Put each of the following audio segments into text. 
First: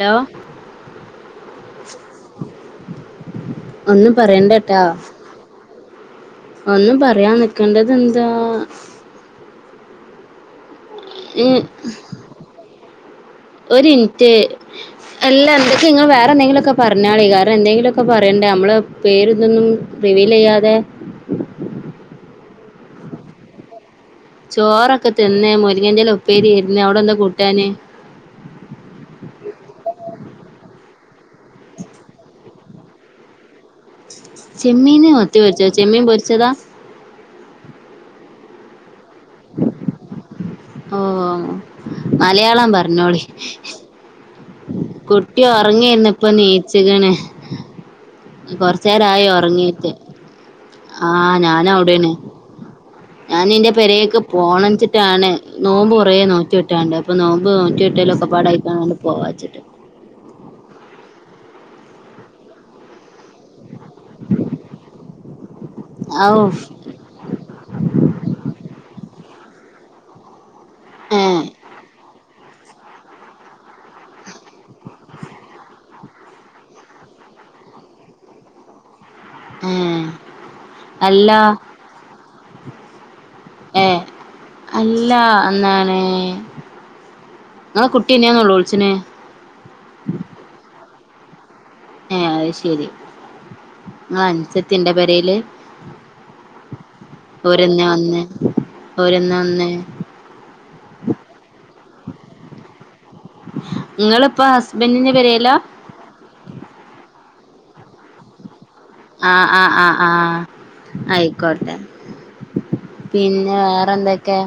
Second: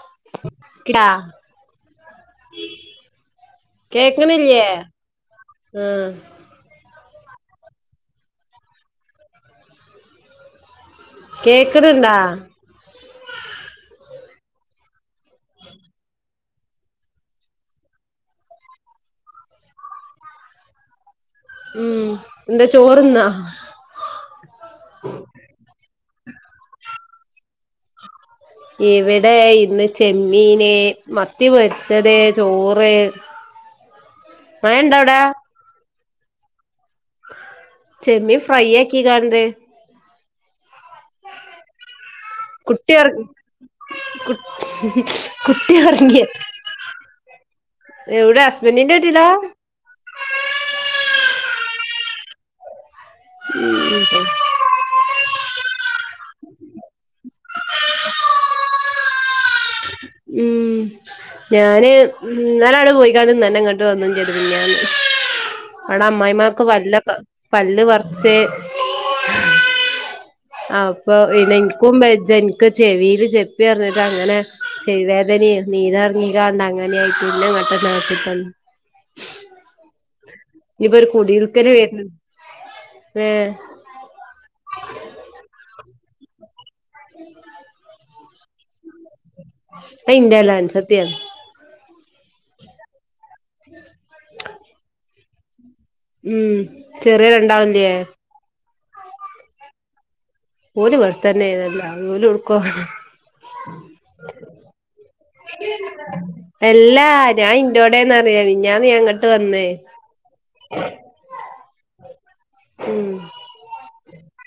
Hello ടാ ഒന്നും പറയണ്ട കേക്കണില്ലേ ട്ടാ ആഹ് ഒന്നും പറ പറയാൻ നക്കണ്ടത് എന്താ ഉം കേക്കണണ്ടാ ഒരു ഇൻ റ്റ് അല്ല എന്തൊക്കെ നിങ്ങ വേറെ എന്തെങ്കിലുംൊക്കെ പറഞ്ഞാളെ കാരണം എന്തെങ്കിലുംൊക്കെ പറയണ്ടേ നമ്മള് പേരിതൊന്നും റിവീല് ചെയ്യാതെ ഉം എന്താ ചോറ്ന്നാ ചോറൊക്കെ തിന്നെ മുലങ്ങറ്റല്ല ഉപ്പേരി ആുന്ന അവിടെ എന്താ കൂട്ടാന് ഇവിടെ ഇന്ന് ചെമ്മീന് മത്തി വരച്ചത് ചോറ് മഴണ്ടോ ചെമ്മീന അവിടെ മത്തി പൊരിച്ചോ ചെമ്മീൻ പൊരിച്ചതാ ചെമ്മീ ഫ്രൈ ആക്കി കാണ്ട് ഓ മലയാളം കുട്ടി ഒറ പറഞ്ഞോളി കുട്ടി ഉറങ്ങിുന്നപ്പ നീച് ക്ണ് എവിടെ കൊറച്ച ഹസ്ബൻറിന്റെ വീട്ടിലാ രായിോ ഉറങ്ങീട്ട് ആ ഞാനവിടെന്ന് ഞാൻ എന്റെ പേരേക്ക് പോണച്ചിട്ടാണ് നോമ്പ് കുറേ നോറ്റി വിട്ടാണ്ട് അപ്പൊ നോമ്പ് നോറ്റി വിട്ടേല ഒക്കെ പാടായിയിക്കാണ്ട് പോവാച്ചിട്ട് ഉം ഞാന് ഇന്നലെ ആണ്ട് പോയിങ്ങാണ്ട് ഇന്നന്നെ ഇങ്ങണ്ട് വന്നും ചെയ്ത്മിഞ്ഞാന്ന്അവിടെ ഔ അമ്മായിമാക്ക് പല്ല പല്ല് വറച്ച് ആ ഏ അപ്പൊനനി കുമ്പ ജ െ ചെവിൽ ചെപ്പി റിഞ്ഞിട്ട് അങ്ങനെ ശ വേദന നീതർങ്ങീ കാണ്ട് അങ്ങനെയയിട് എന്നെ പെട്ടെന്ന് ഹോസ്പിറ്റലി ഏ ഇവ ഒരു അല്ല കൂടിയിരുരിക്കൽ വര ഏ അല്ല അന്നണ് ഉ ട്ടി ന്തിനാ നോലോളിച്ചിന് ട്ടി [unintelligible] ൻ ഏ അത് ശരി അനസത്തിന്റെ പരയില് ഉം ചെറിയ രണ്ടാളിലെ ഓരന്ന്ന്ന് ഓല് ഇവടെ തന്നെയായിരുന്നല്ലോ ഓല് ടുക്കോ നിങ്ങളിപ്പോൊ ഹസ്ബൻഡന്റെ പെരിലാ എല്ലാ ഞാൻ ഇൻറോടെന്ന് അറിഞ്ഞിലെ ആഹ ആഹ് ആഹ് ആഹ ആയിക്കോട്ടെ ഉം പിന്നെ വേറെ എന്തൊക്കെ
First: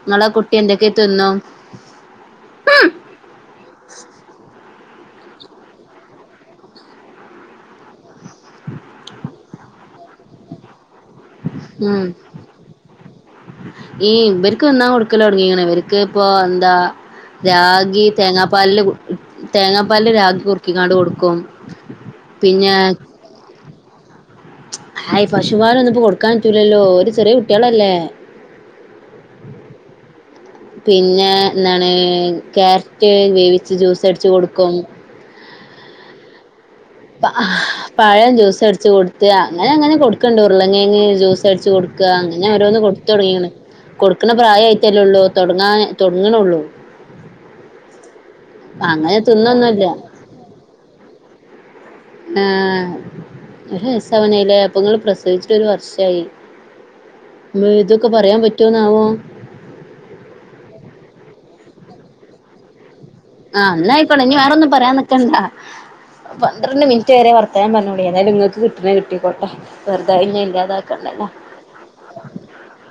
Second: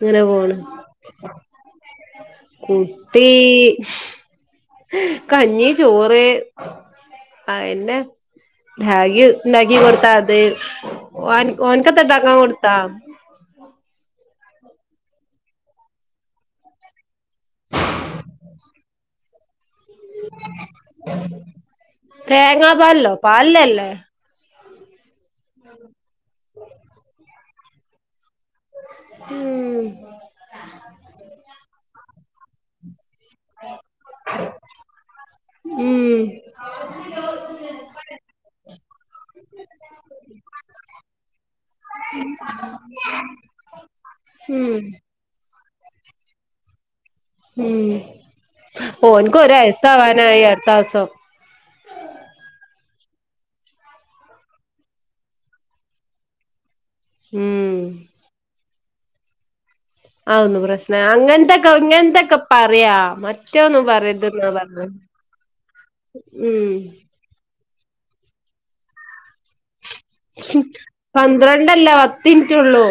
അങ്ങനെ പോണ് തിന്നും കുട്ടീ കഞ്ഞി ചോറ് ആ തന്നെ രാഗി ഉണ്ടാക്കി കൊടുത്ത അത് ഓൻ ഉം ഓനിക്കത്തെട്ടാക്കാൻ കൊടുത്താ ഈ പനിക്ക് തിന്നാൻ കൊടുക്കൽ തുടങ്ങിക്കണ് ഇവൻക്ക് ഇപ്പ എന്താ രാഗി തേങ്ങാപ്പാലില് തേങ്ങാപ്പാലില് രാഗി കുറുക്കിക്കാട് കൊടുക്കും പിന്നെ ആ ഹായ് പശുപാല്ഒന്ന ഇപ്പോൊ കൊടുക്കാൻ പറ്റൂല്ലല്ലോ ഒരു ചെറിയ കുട്ടികളല്ലേ ഉം പിന്നെ എന്താണ് ക്കെ ക വേവിച്ച് ജ്യൂസടിച്ച് കൊടുക്കും ഉം പഴം ജ്യൂസ് അടച്ച് കൊടുത്ത് അങ്ങനെ അങ്ങനെ കൊടുക്കണ്ടൂർ ള്ള ' കിഴങ്ങ ജ്യൂസ് അടിച്ചു കൊടു അങ്ങനെ ഓരോന്ന് കൊടുത്ത് തുടങ്ങിയാണ് കൊടുക്കുന്ന പ്രായം ഉം ആയിട്ടല്ലേ ഉള്ളൂ തുടങ്ങാ തുടങ്ങണള്ളൂ ഉം അങ്ങനെ ഓൻ ക്കര തിന്നൊന്നുല്ല യസവാനായി അടുത്തസം ആ ഒരു വയസവനയില്ല അപ്പോ പ്രസവിച്ചിട്ട ഒരു വർഷായി ഉം ഇതൊക്കെ പറയാൻ പറ്റുവോന്നാവോ ആന്ന് പ്രശ്ന അങ്ങനത്തക്കെ ഇങ്ങനന്തക്കെപ്പ പറയാ ആ മറ്റൊന്നും അന്നായിക്കോണെ നനി പറയരുതെന്നാ വേറെൊന്നും പറഞ്ഞെ പറയാൻ നക്കണ്ട ഉം പന്ത്രണ്ട് മിനിറ്റ് വരെ വർ അത്രഞൻവേഗം പറഞ്ഞോളിഎന്തായാലും നിങ്ങക്ക് കിട്ട കിട്ടിക്കോട്ടെ വെറുത [unintelligible] ഇല്ലാതാക്കണ്ടല്ലോ പന്ത്രണ്ടല്ല പത്തിൻറ്റുള്ളൂ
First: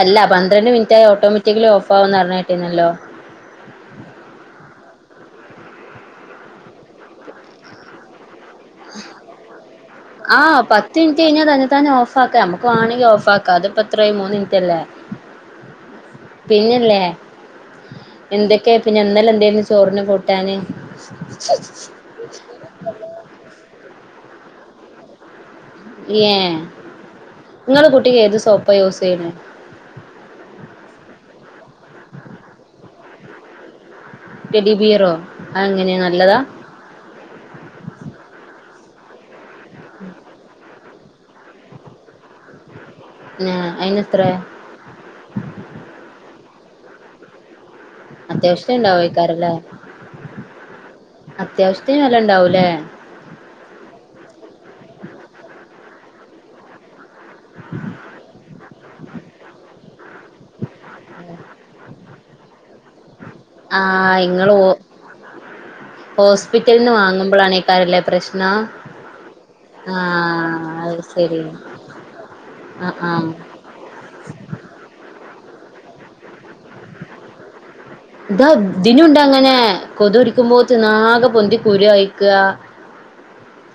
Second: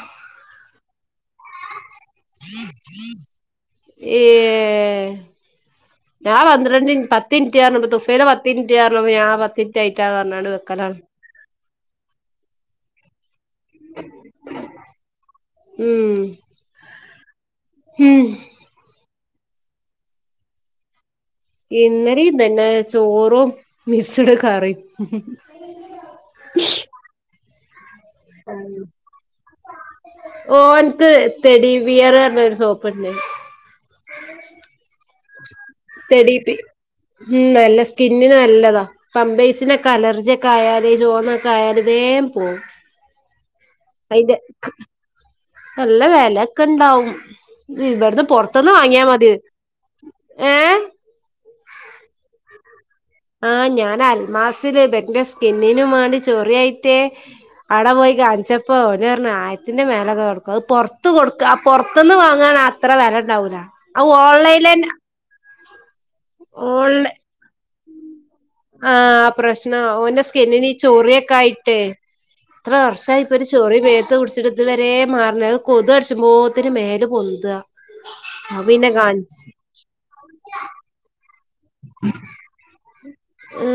അല്ല പന്ത്രണ്ട് മിനറ്റ് മ ഓട്ടോമാറ്റിക്കലി ഓഫ് ആവന്ന് അറിഞ്ഞ കേട്ടിുന്നല്ലോ ഏ [unintelligible] പറഞ്ഞപ്പോ ഞാൻ പത്തിൻറ്റ് ആയിട്ടാ ആ പറഞ്ഞാണ്ട് പത്ത് വെക്കലാണ് മിനിറ്റ് കഴിഞ്ഞാ തന്നെ തന്നെ ഓഫ് ആക്ക നമുക്ക് വണെങ്കിൽ ഓഫ് ആാക്കാം അത് പത്രായി മൂന്ന് മിനിറ്റ്ല്ലേ ഉം പിന്നെല്ലേ ഉം എന്തൊക്കെയ പിന്നെ ഇന്നലെ [inaudible] ഇന്നലി. തന്നെ ചോറോും മിസട കറി എ നിങ്ങൾ കു ഓ നിക്ക് ടെഡി ബിയർപറഞ്ഞ ഒരു സോപ്പുണ്ട് തെടി ബിയറോ അതെങ്ങനെ [unintelligible] നല്ലതാ ഇതിന്അലർജിയൊക്കെ ആയല് [unintelligible] ആയാല വേം പോവും ഏഹ് അയിനെത്ര അയിന്റെ നല്ല വിലൊക്കെ ഇണ്ടാവും ഇവിടുന്ന് പുൊറത്തന്ന് അത്യാവശ്യത്തിന് വാങ്ങിയാ മതി ഇണ്ടാവോയ്ക്കാരല്ലേ ഏ അത്യാവശ്യ വില ഉണ്ടാവൂല്ലേ ആഞാൻ അൽമാസിൽ ബന്റെ സ്കിന്നിനും വേണ്ടി ചോറിയായിട്ട് അവിടെപോയി കാണിച്ചപ്പോൾഓല് പറഞ്ഞു ആയിരത്തിന്റെ മേലെ [unintelligible] പുറത്തന്ന് വാങ്ങാൻ അത്ര വില ഓ ആഹ് ആഓൺലൈനിൽ ഹോസ്പിറ്റലിൽ നിന്ന് വാങ്ങുമ്പോഴാണേക്കാാരല്ല പ്രശ്നം ആ പ്രശ്നം ഒന്റെ ആഹ് സ്കിന്നിന് അത് ചോറിയൊക്കെ ശരി ആയിട്ടേ എത്ര ആഹ് വർഷമായി ആഹ് ഇപ്പൊ ഒരു ചോറി വേഗത്ത് കുടിച്ചടു ഇതുവരെ മാ അ കൊതുടിച്ചുമ്പോത്തിന് മേലല് പൊന്തു ഇതാ ദിനുണ്ട അങ്ങനെ കൊതുടിക്കുമ്പോന്നാകെ പൊന്തി കുരു കഴിക്കുക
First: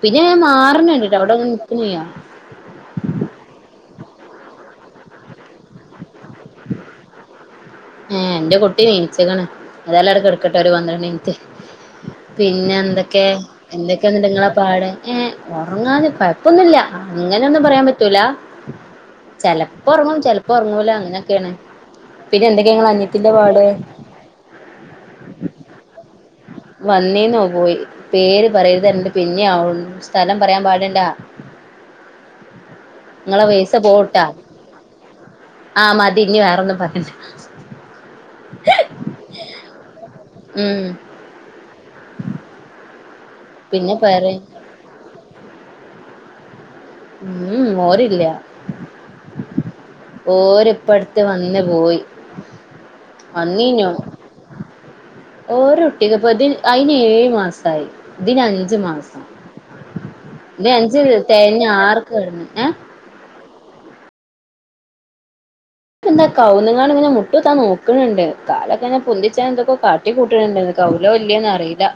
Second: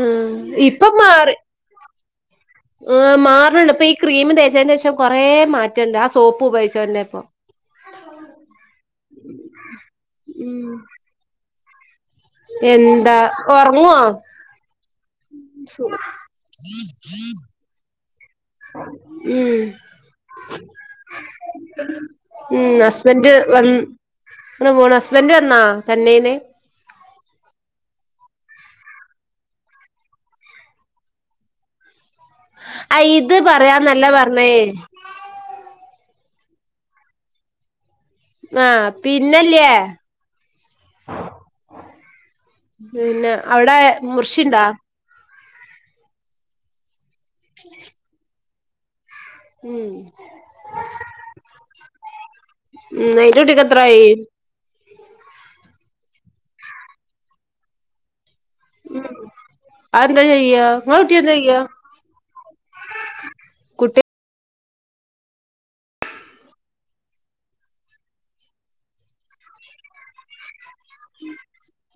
പിന്നെ ഞാൻ [unintelligible] ഇപ്പം മാറി നിക്കുന്നു്യാഇല്ല ആഹ് മാറണുണ്ട് ഇപ്പൊ ഈ ക്രീം തേച്ചതിന് ശേഷം കൊറേ മാറ്റുണ്ട് ആ സോപ്പ് ഉപയോഗിച്ചോെ ഇപ്പൊ ആ എന്റെ കുട്ടി നീചിക്കണ് അതെല്ലടക്ക എടുക്കട്ടെ ഉം ഒരു പന്ത്രണ്ട് നീത്ത് പിന്നെ എന്താ എന്തൊക്കെ ഒറങ്ങുവോ എന്തൊക്കെയന്ന നിങ്ങളാ പാട് ഏ ഉറങ്ങാതെ കുഴപ്പമില്ല അങ്ങനൊന്നും പറയാൻ പറ്റില്ല ഉം [inaudible] ഉറങ്ങും ചിലപ്പോ ഉറങ്ങല അങ്ങനെയൊക്കെയാണ് പിന്നെ എന്തൊ ഉം ഹസ്ബൻഡ് വന്നോ വ പോണ് ഹസ്ബൻഡ്വന്നാ ചെന്നൈയി വന്നീ നോ പോയി പേര് പറയരുതണ്ട് പിന്നെ സ്ഥലം പറയാൻ പാടണ്ടാ ആ ഇത് പൈസ പറയാന്നല്ല പോവുട്ടാ പറഞ്ഞേ ആ മതി ഇനി വേറെൊന്നും [unintelligible] ആ പിന്നല്ലേ ഉം പിന്നെ അവിടെ പിന്നെ പറയ് മുർഷി ഉണ്ടോ ഉം ഓരില്ല ഉം ഓരിപ്പടുത്ത് വന്ന് പോയി [inaudible] [unintelligible] ഓലക്കുട്ടിക്ക് ഇപ്പ ഇത് അതിനേഏഴ് മാസായി ഇതിന് അഞ്ച് മാസം അതെന്താ ചെയ്യാ ഇതിനഞ്ച് ഇങ്ങളെ കുട്ടി എന്താ ചെയ്യാ തേഞ്ഞ ആർക്ക കടന്ന് ഏ കുട്ടേ എന്താ കൗുന്നങ്ങാ ഇങ്ങനെ മുട്ട് താൻ നോക്കണണ്ട് കാലൊക്കെങ്ങെ പൊതിച്ചാൻ എന്തൊക്കെ കാട്ടി കൂട്ടട്ടുണ്ട് കൗലവല്യന്ന് അറിയില്ല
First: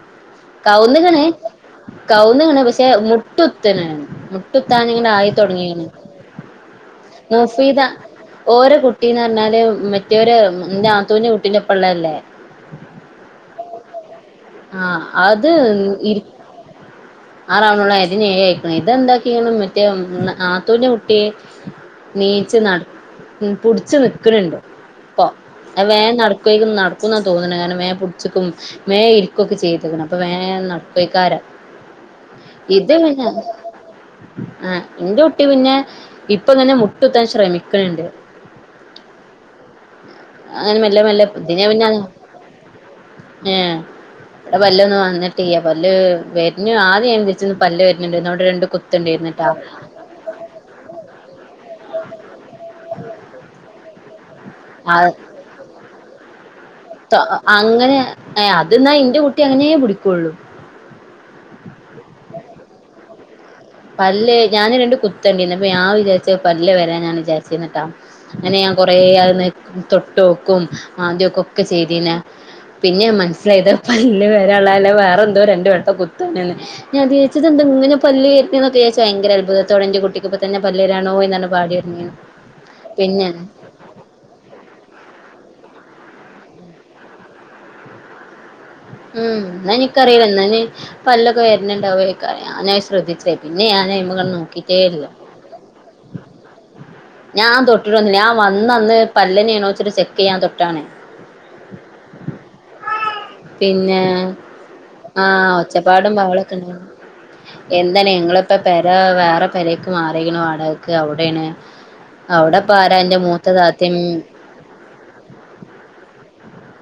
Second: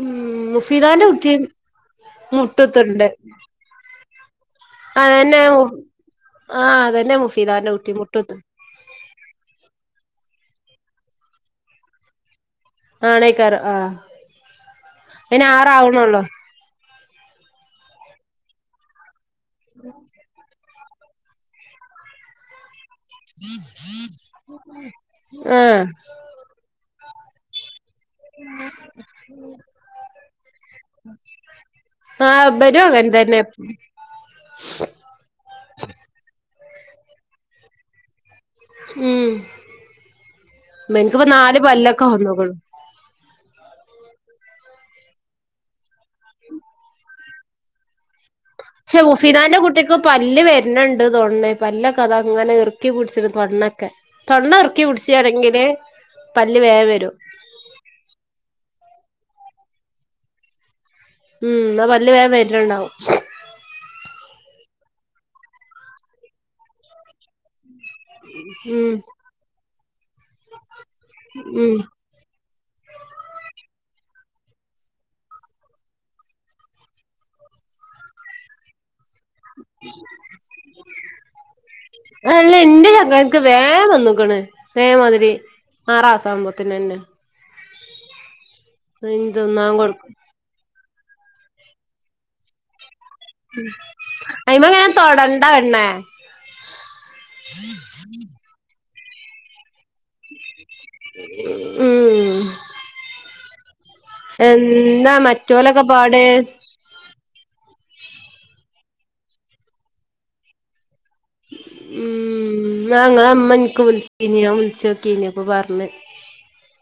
ഉം കൗുന്ന മുഫീദാന്റെ കണ കുട്ടി കൗുന്ന കണ പക്ഷെ മുട്ടുകുത്തുണ്ട് മുട്ടുത്തന ത്താാനിങ്ങ ആയി അതന്നെ തുടങ്ങിാണ്ീ ആഹ് അതന്നെ മുഫീദാന്റെ കുട്ടി മുട്ടൂത്ത് ഓരോ കുട്ടിന്ന് പറഞ്ഞാല് മറ്റേര് തോഞ്ഞ കുട്ടീന്റെറെ ഒപ്പ ഉള്ളല്ലേ ആണേക്കാരം ആഹ് ആഹ അയിന് അത് ഇ ആറാവണൊള്ളൂ ആറൗണുള്ളതിന ഇതെന്താക്കിണം മറ്റേ ത്തഞ്ഞ കുട്ടിയെ നീച്ച് നട പുടിച്ചു നക്കുന്നുണ്ടോ ഉ [unintelligible] അേൻ നടക്കക്കും നടക്കും എന്ന തോന്നണ കാരണം വേ പൊടിച്ചക്കും വേ ഇരിക്കുംൊക്കെ ചെയ്തേക്ക അപ്പൊ വേ നടക്കയ്ക്കാര [unintelligible] ഇബനും ഇത് അങ്ങനെ പിന്നെ തന്നെ ആ എന്റെ കുട്ടി പിന്നെ ഇപ്പൊ തന്നെ മു കട്ടത്താൻ ശ്രമിക്കണണ്ട് ഉം അങ്ങനെ മെല്ലെ ഇബൻക്കിപ്പ നാല് മെല്ലെതിനന്നെ പിന്നെ പല്ലൊക്കെ വന്ന്ക്ക്ണു ഏ ഇവിടെ വല്ലൊന്ന് വന്നിട്ട പല്ല് വരഞ്ഞ ആദ്യം എ അ പല്ലേ വരുന്നുണ്ട്ോ പക്ഷെ മുഫിദാന്റെ കുട്ടിക്ക് പല്ല് വരണണ്ട് തോന്നേ പല്ല കഥ അങ്ങനെർ ഉറക്കി പിടിച്ചി തൊണ്ണൊക്കെ തൊണ്ണ ഉറുക്കി ആഹ് പിടിച്ചാണെങ്കില് പല്ല് വേം വരും അങ്ങനെ അത്െന്നാ എറെ കുട്ടി അങ്ങനെയ പിടിക്കുള്ളു ഉം ഇന്നാ പല്ല് വേം വര്ന്ണ്ടാവും പല്ലല് ഞാന്ൻ രണ്ടണ്ട് കുത്തണ്ടിരുന്നുപ്പ ഞാ വിചാരിച്ച പല്ലല് വരാ ഞ ിട്ട അങ്ങനെ ഞാൻ ഉം കൊറെ അത് തൊട്ട്െക്കും ആദ്യക്കും ഒക്കെ ഉം ചെയ്തന്നെ പിന്നെ മനസിലായതാപ്പ വേള്ളാല വേറെ എന്തോ രണ്ട വം കുത്ത ഞ എ ഇനെ പല്ലല് കക്ക ഭയങ്കര അത്ഭുതത്തോ എന്റെ കുട്ടിക്കക്ക്ിൊ തന്നെ പല്ലേരാണോ എന്നാണ് പാടിരുന്ന അല്ല എന്റെ ചക്കർക്ക് വേഗ വന്നോക്കണ് വേമാതിരി ആറസഭവത്തിന്ന്നെ ഉം എന്ന തിന്നാൻ കൊടുക്കും എനിക്കറിയില്ല ാന് പല്ലൊക്കെ വരണ്ടാവ ഞ ശ്രദ്ധിച്ച അെ പിന്നെ ഞാന്മക അയിമ ഇങ്ങനെ നോക്കിട്ടേല്ല തൊടണ്ട പെണ്ണേ ഞാൻ തൊട്ടിട്ട വന്നില്ല ഞാ വന്നന്ന് പല്ലനെയണോ വച്ചിട്ട് ചെക്ക് ചെയ്യാൻ തൊട്ടാണ് ഉം പിന്നെ എന്താ ആഹ മറ്റോലൊക്കെ ഒച്ചപ്പാടും പാട് പാവളൊക്കെ ഉണ്ട എന്താണ് ങ്ങള ഇപ്പ പര വേറെ പരക്ക് മാറണു വാടകക്ക് അവിടൊണ് ഉം ഞങ്ങ അമ്മനക്ക് വിളിച്ചന ഞ വിളിച്ചോക്കന പറഞ്ഞു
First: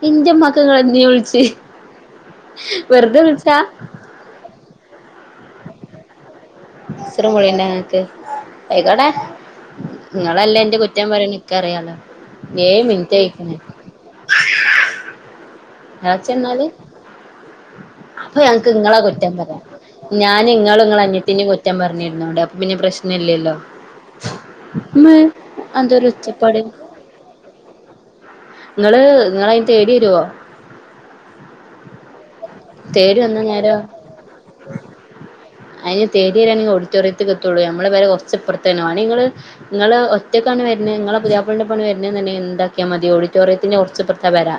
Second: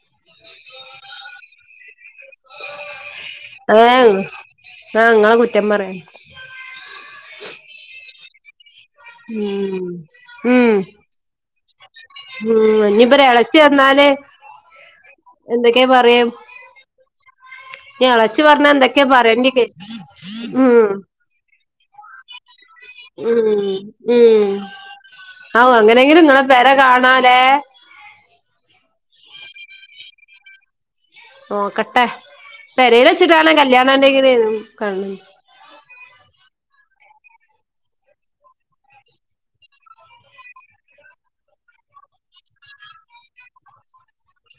എന്റെ ഉമ്മാക്ക് എന്ന വിളിച്ചു ഹ ആ ങ്ങളെ കുറ്റം പറയാൻ സിറമളിന്റെ ങ്ങനക്ക് കട ഉം നിങ്ങളല്ലേ ഉം എന്റെ കുറ്റം പറ നിിക്ക അറിയാലോ ഉം ഇനിപ്പ ഇളച്ചു വന്നല് എന്തൊ ാ ച എന്നാല് [unintelligible] അപ്പൊ ഞളച്ചു പറഞ്ഞാ ഞങ്ങക്ക് ഇങ്ങളെ എന്തൊക്കെയാ കുറ്റം പറണ്ട പറയാം ഞാൻ ഇങ്ങളും ഉം ഇങ്ങളെ അനിയത്തിനിം കുറ്റം പറഞ്ഞിരുന്നോണ്ട് അപ്പൊ പിന്നെ ഉം പ്രശ്നല്ലല്ലോ [unintelligible] ഉം മ്മേ ആ അതെന്തൊരു അങ്ങനെങ്കിലും ഇങ്ങെ പരെ കാണാലേ നിങ്ങള് നിങ്ങ അതിന് തേടി വരുവോ പെരൽ തേടി വന്നാ വെച്ചിട്ടാണ് നേരോ കല്യാണന്റെങ്ങ കാണ ഓഡിറ്റോറിയൽ എത്തൂ നമ്മൾ വ ഒപ്പുറത്തേങ്ങള് നി ഒറ്റക്ക വരുന്നത് അധ്യാപളന്റെ പണി വരുന്ന തെ എന്താക്കിയാ മതി ഓഡിറ്റോറിയത്തിന്റെ കുറച്ച്ു വരാ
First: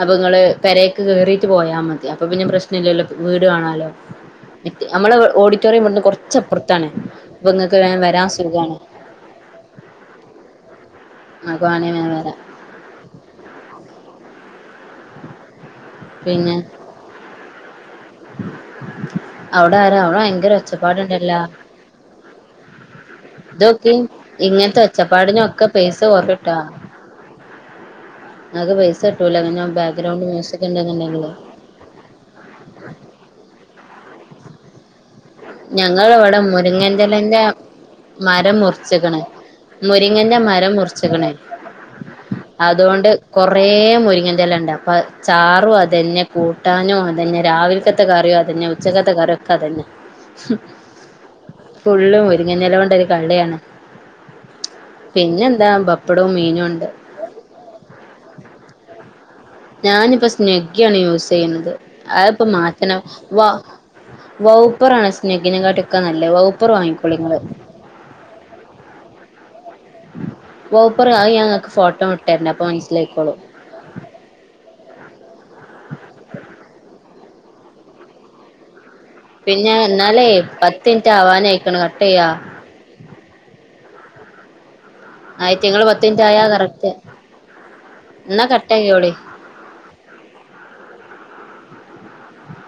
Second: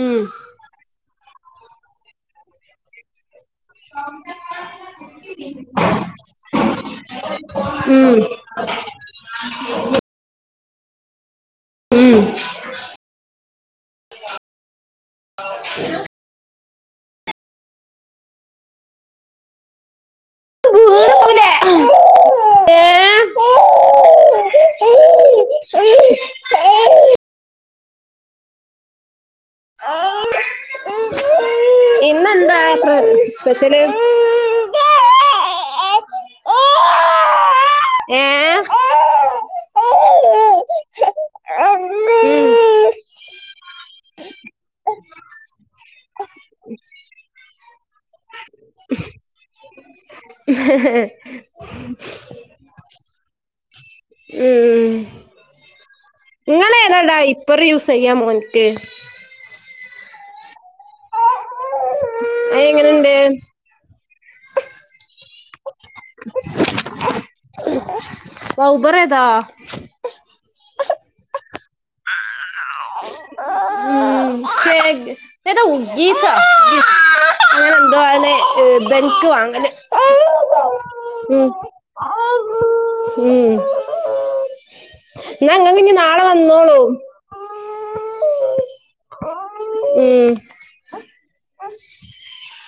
അപ്പൊ നിങ്ങള് പരക്ക് കേറിീട്ട് പോയാ മതി അപ്പൊ പിന്നെ പ്രശ്ന ഇല്ലല്ലോ വീട് കാണാലോ നമ്മളെ ഓഡിറ്റോറിയം പറ കുറച്ചപ്പുറത്താണ് ഇപ്പൊ നിങ്ങക്ക് ൻ വരാ സുഖഖമാണ് [unintelligible] ആഗവാണിയ വരാ ആഹ [unintelligible] പിന്നെ അവിടെ ആരാ അവട ഒച്ചപ്പാടുണ്ടല്ലോ ഉന്ത [unintelligible] ഇതൊക്കി ഇങ്ങനത്തെ ഒച്ചപ്പാടിനൊക്കെ പേസ കൊറി ട്ടൊ ങ്ങക്ക് പൈസ കിട്ടൂല അതിന് ബാക്ക്ഗ്രൗണ്ട് മ്യൂസിക് ഉണ്ടന്ന്ണ്ടെങ്കില് സ്പെഷ്യൽ ഞങ്ങൾവിടെ മുരിങ്ങന്റെലന്റെ ഏ മരം മുറിച്ചിക്ക്ണ് മുരിങ്ങന്റെ മരം മുറിച്ച്ക്ക്ണ് ഉം അതുകൊണ്ട് കൊറേ മുരിങ്ങ ന്റെലണ്ട് അപ്പത് ചാറും അതന്നെ കൂട്ടാനും അതന്നെ രാവിലക്കത്തെ കറിയും അതന്നെ ഉച്ചക്ക കറിയൊക്ക അതന്നെ ഫുള്ളും മുരിങ്ങന്റെ ഇലകൊണ്ട് ഒരു കളിയാണ് ഉം ഉ പിന്നെന്താ ബപ്പടവും മീനും നിങ്ങൾ ഉണ്ട് ഏതാ ഡയപ്പർ യൂസ് ചെയ്യാ മോൻക്ക് ഞാനിപ്പോ സ്നെഗ്ഗിയ ആണ് യൂസ് ചെയ്യുന്നത് അതിപ്പൊ മാറ്റണം അയെങ്ങനെണ്ട് വ വൗപ്പറാണ് സ്നഗിനെ കാട്ടൊക്കെ നല്ലത് വൗപ്പർ വാങ്ങിക്കോളിങ്ങള് [unintelligible] വൗപ്പർ അത് ഞാൻഇങ്ങൾക്ക് ഫോട്ടോ വിട്ടരണ്ട് അപ്പം ഉ ശരി ഏതാ ഹ്യൂഗ്ഗീസൊ [unintelligible] അങ്ങനെ ന്തോ ആണ് [unintelligible] ഇവൻക്ക് വാങ്ങൽ പിന്നെ എന്നാലേ പത്ത് മിനിറ്റ് ഉം ആവാനായിക്കണ് കട്ട് ചെയ്യാ ആയിട്ട് ഇങ്ങള് എന്നങ്ങക്ക്ഞ്ഞ് പത്ത് മിനിറ്റ് നാളെ ആയാ വന്നോളും കറക്റ്റ് എന്നാ കട്ടെയ്തോളി [unintelligible]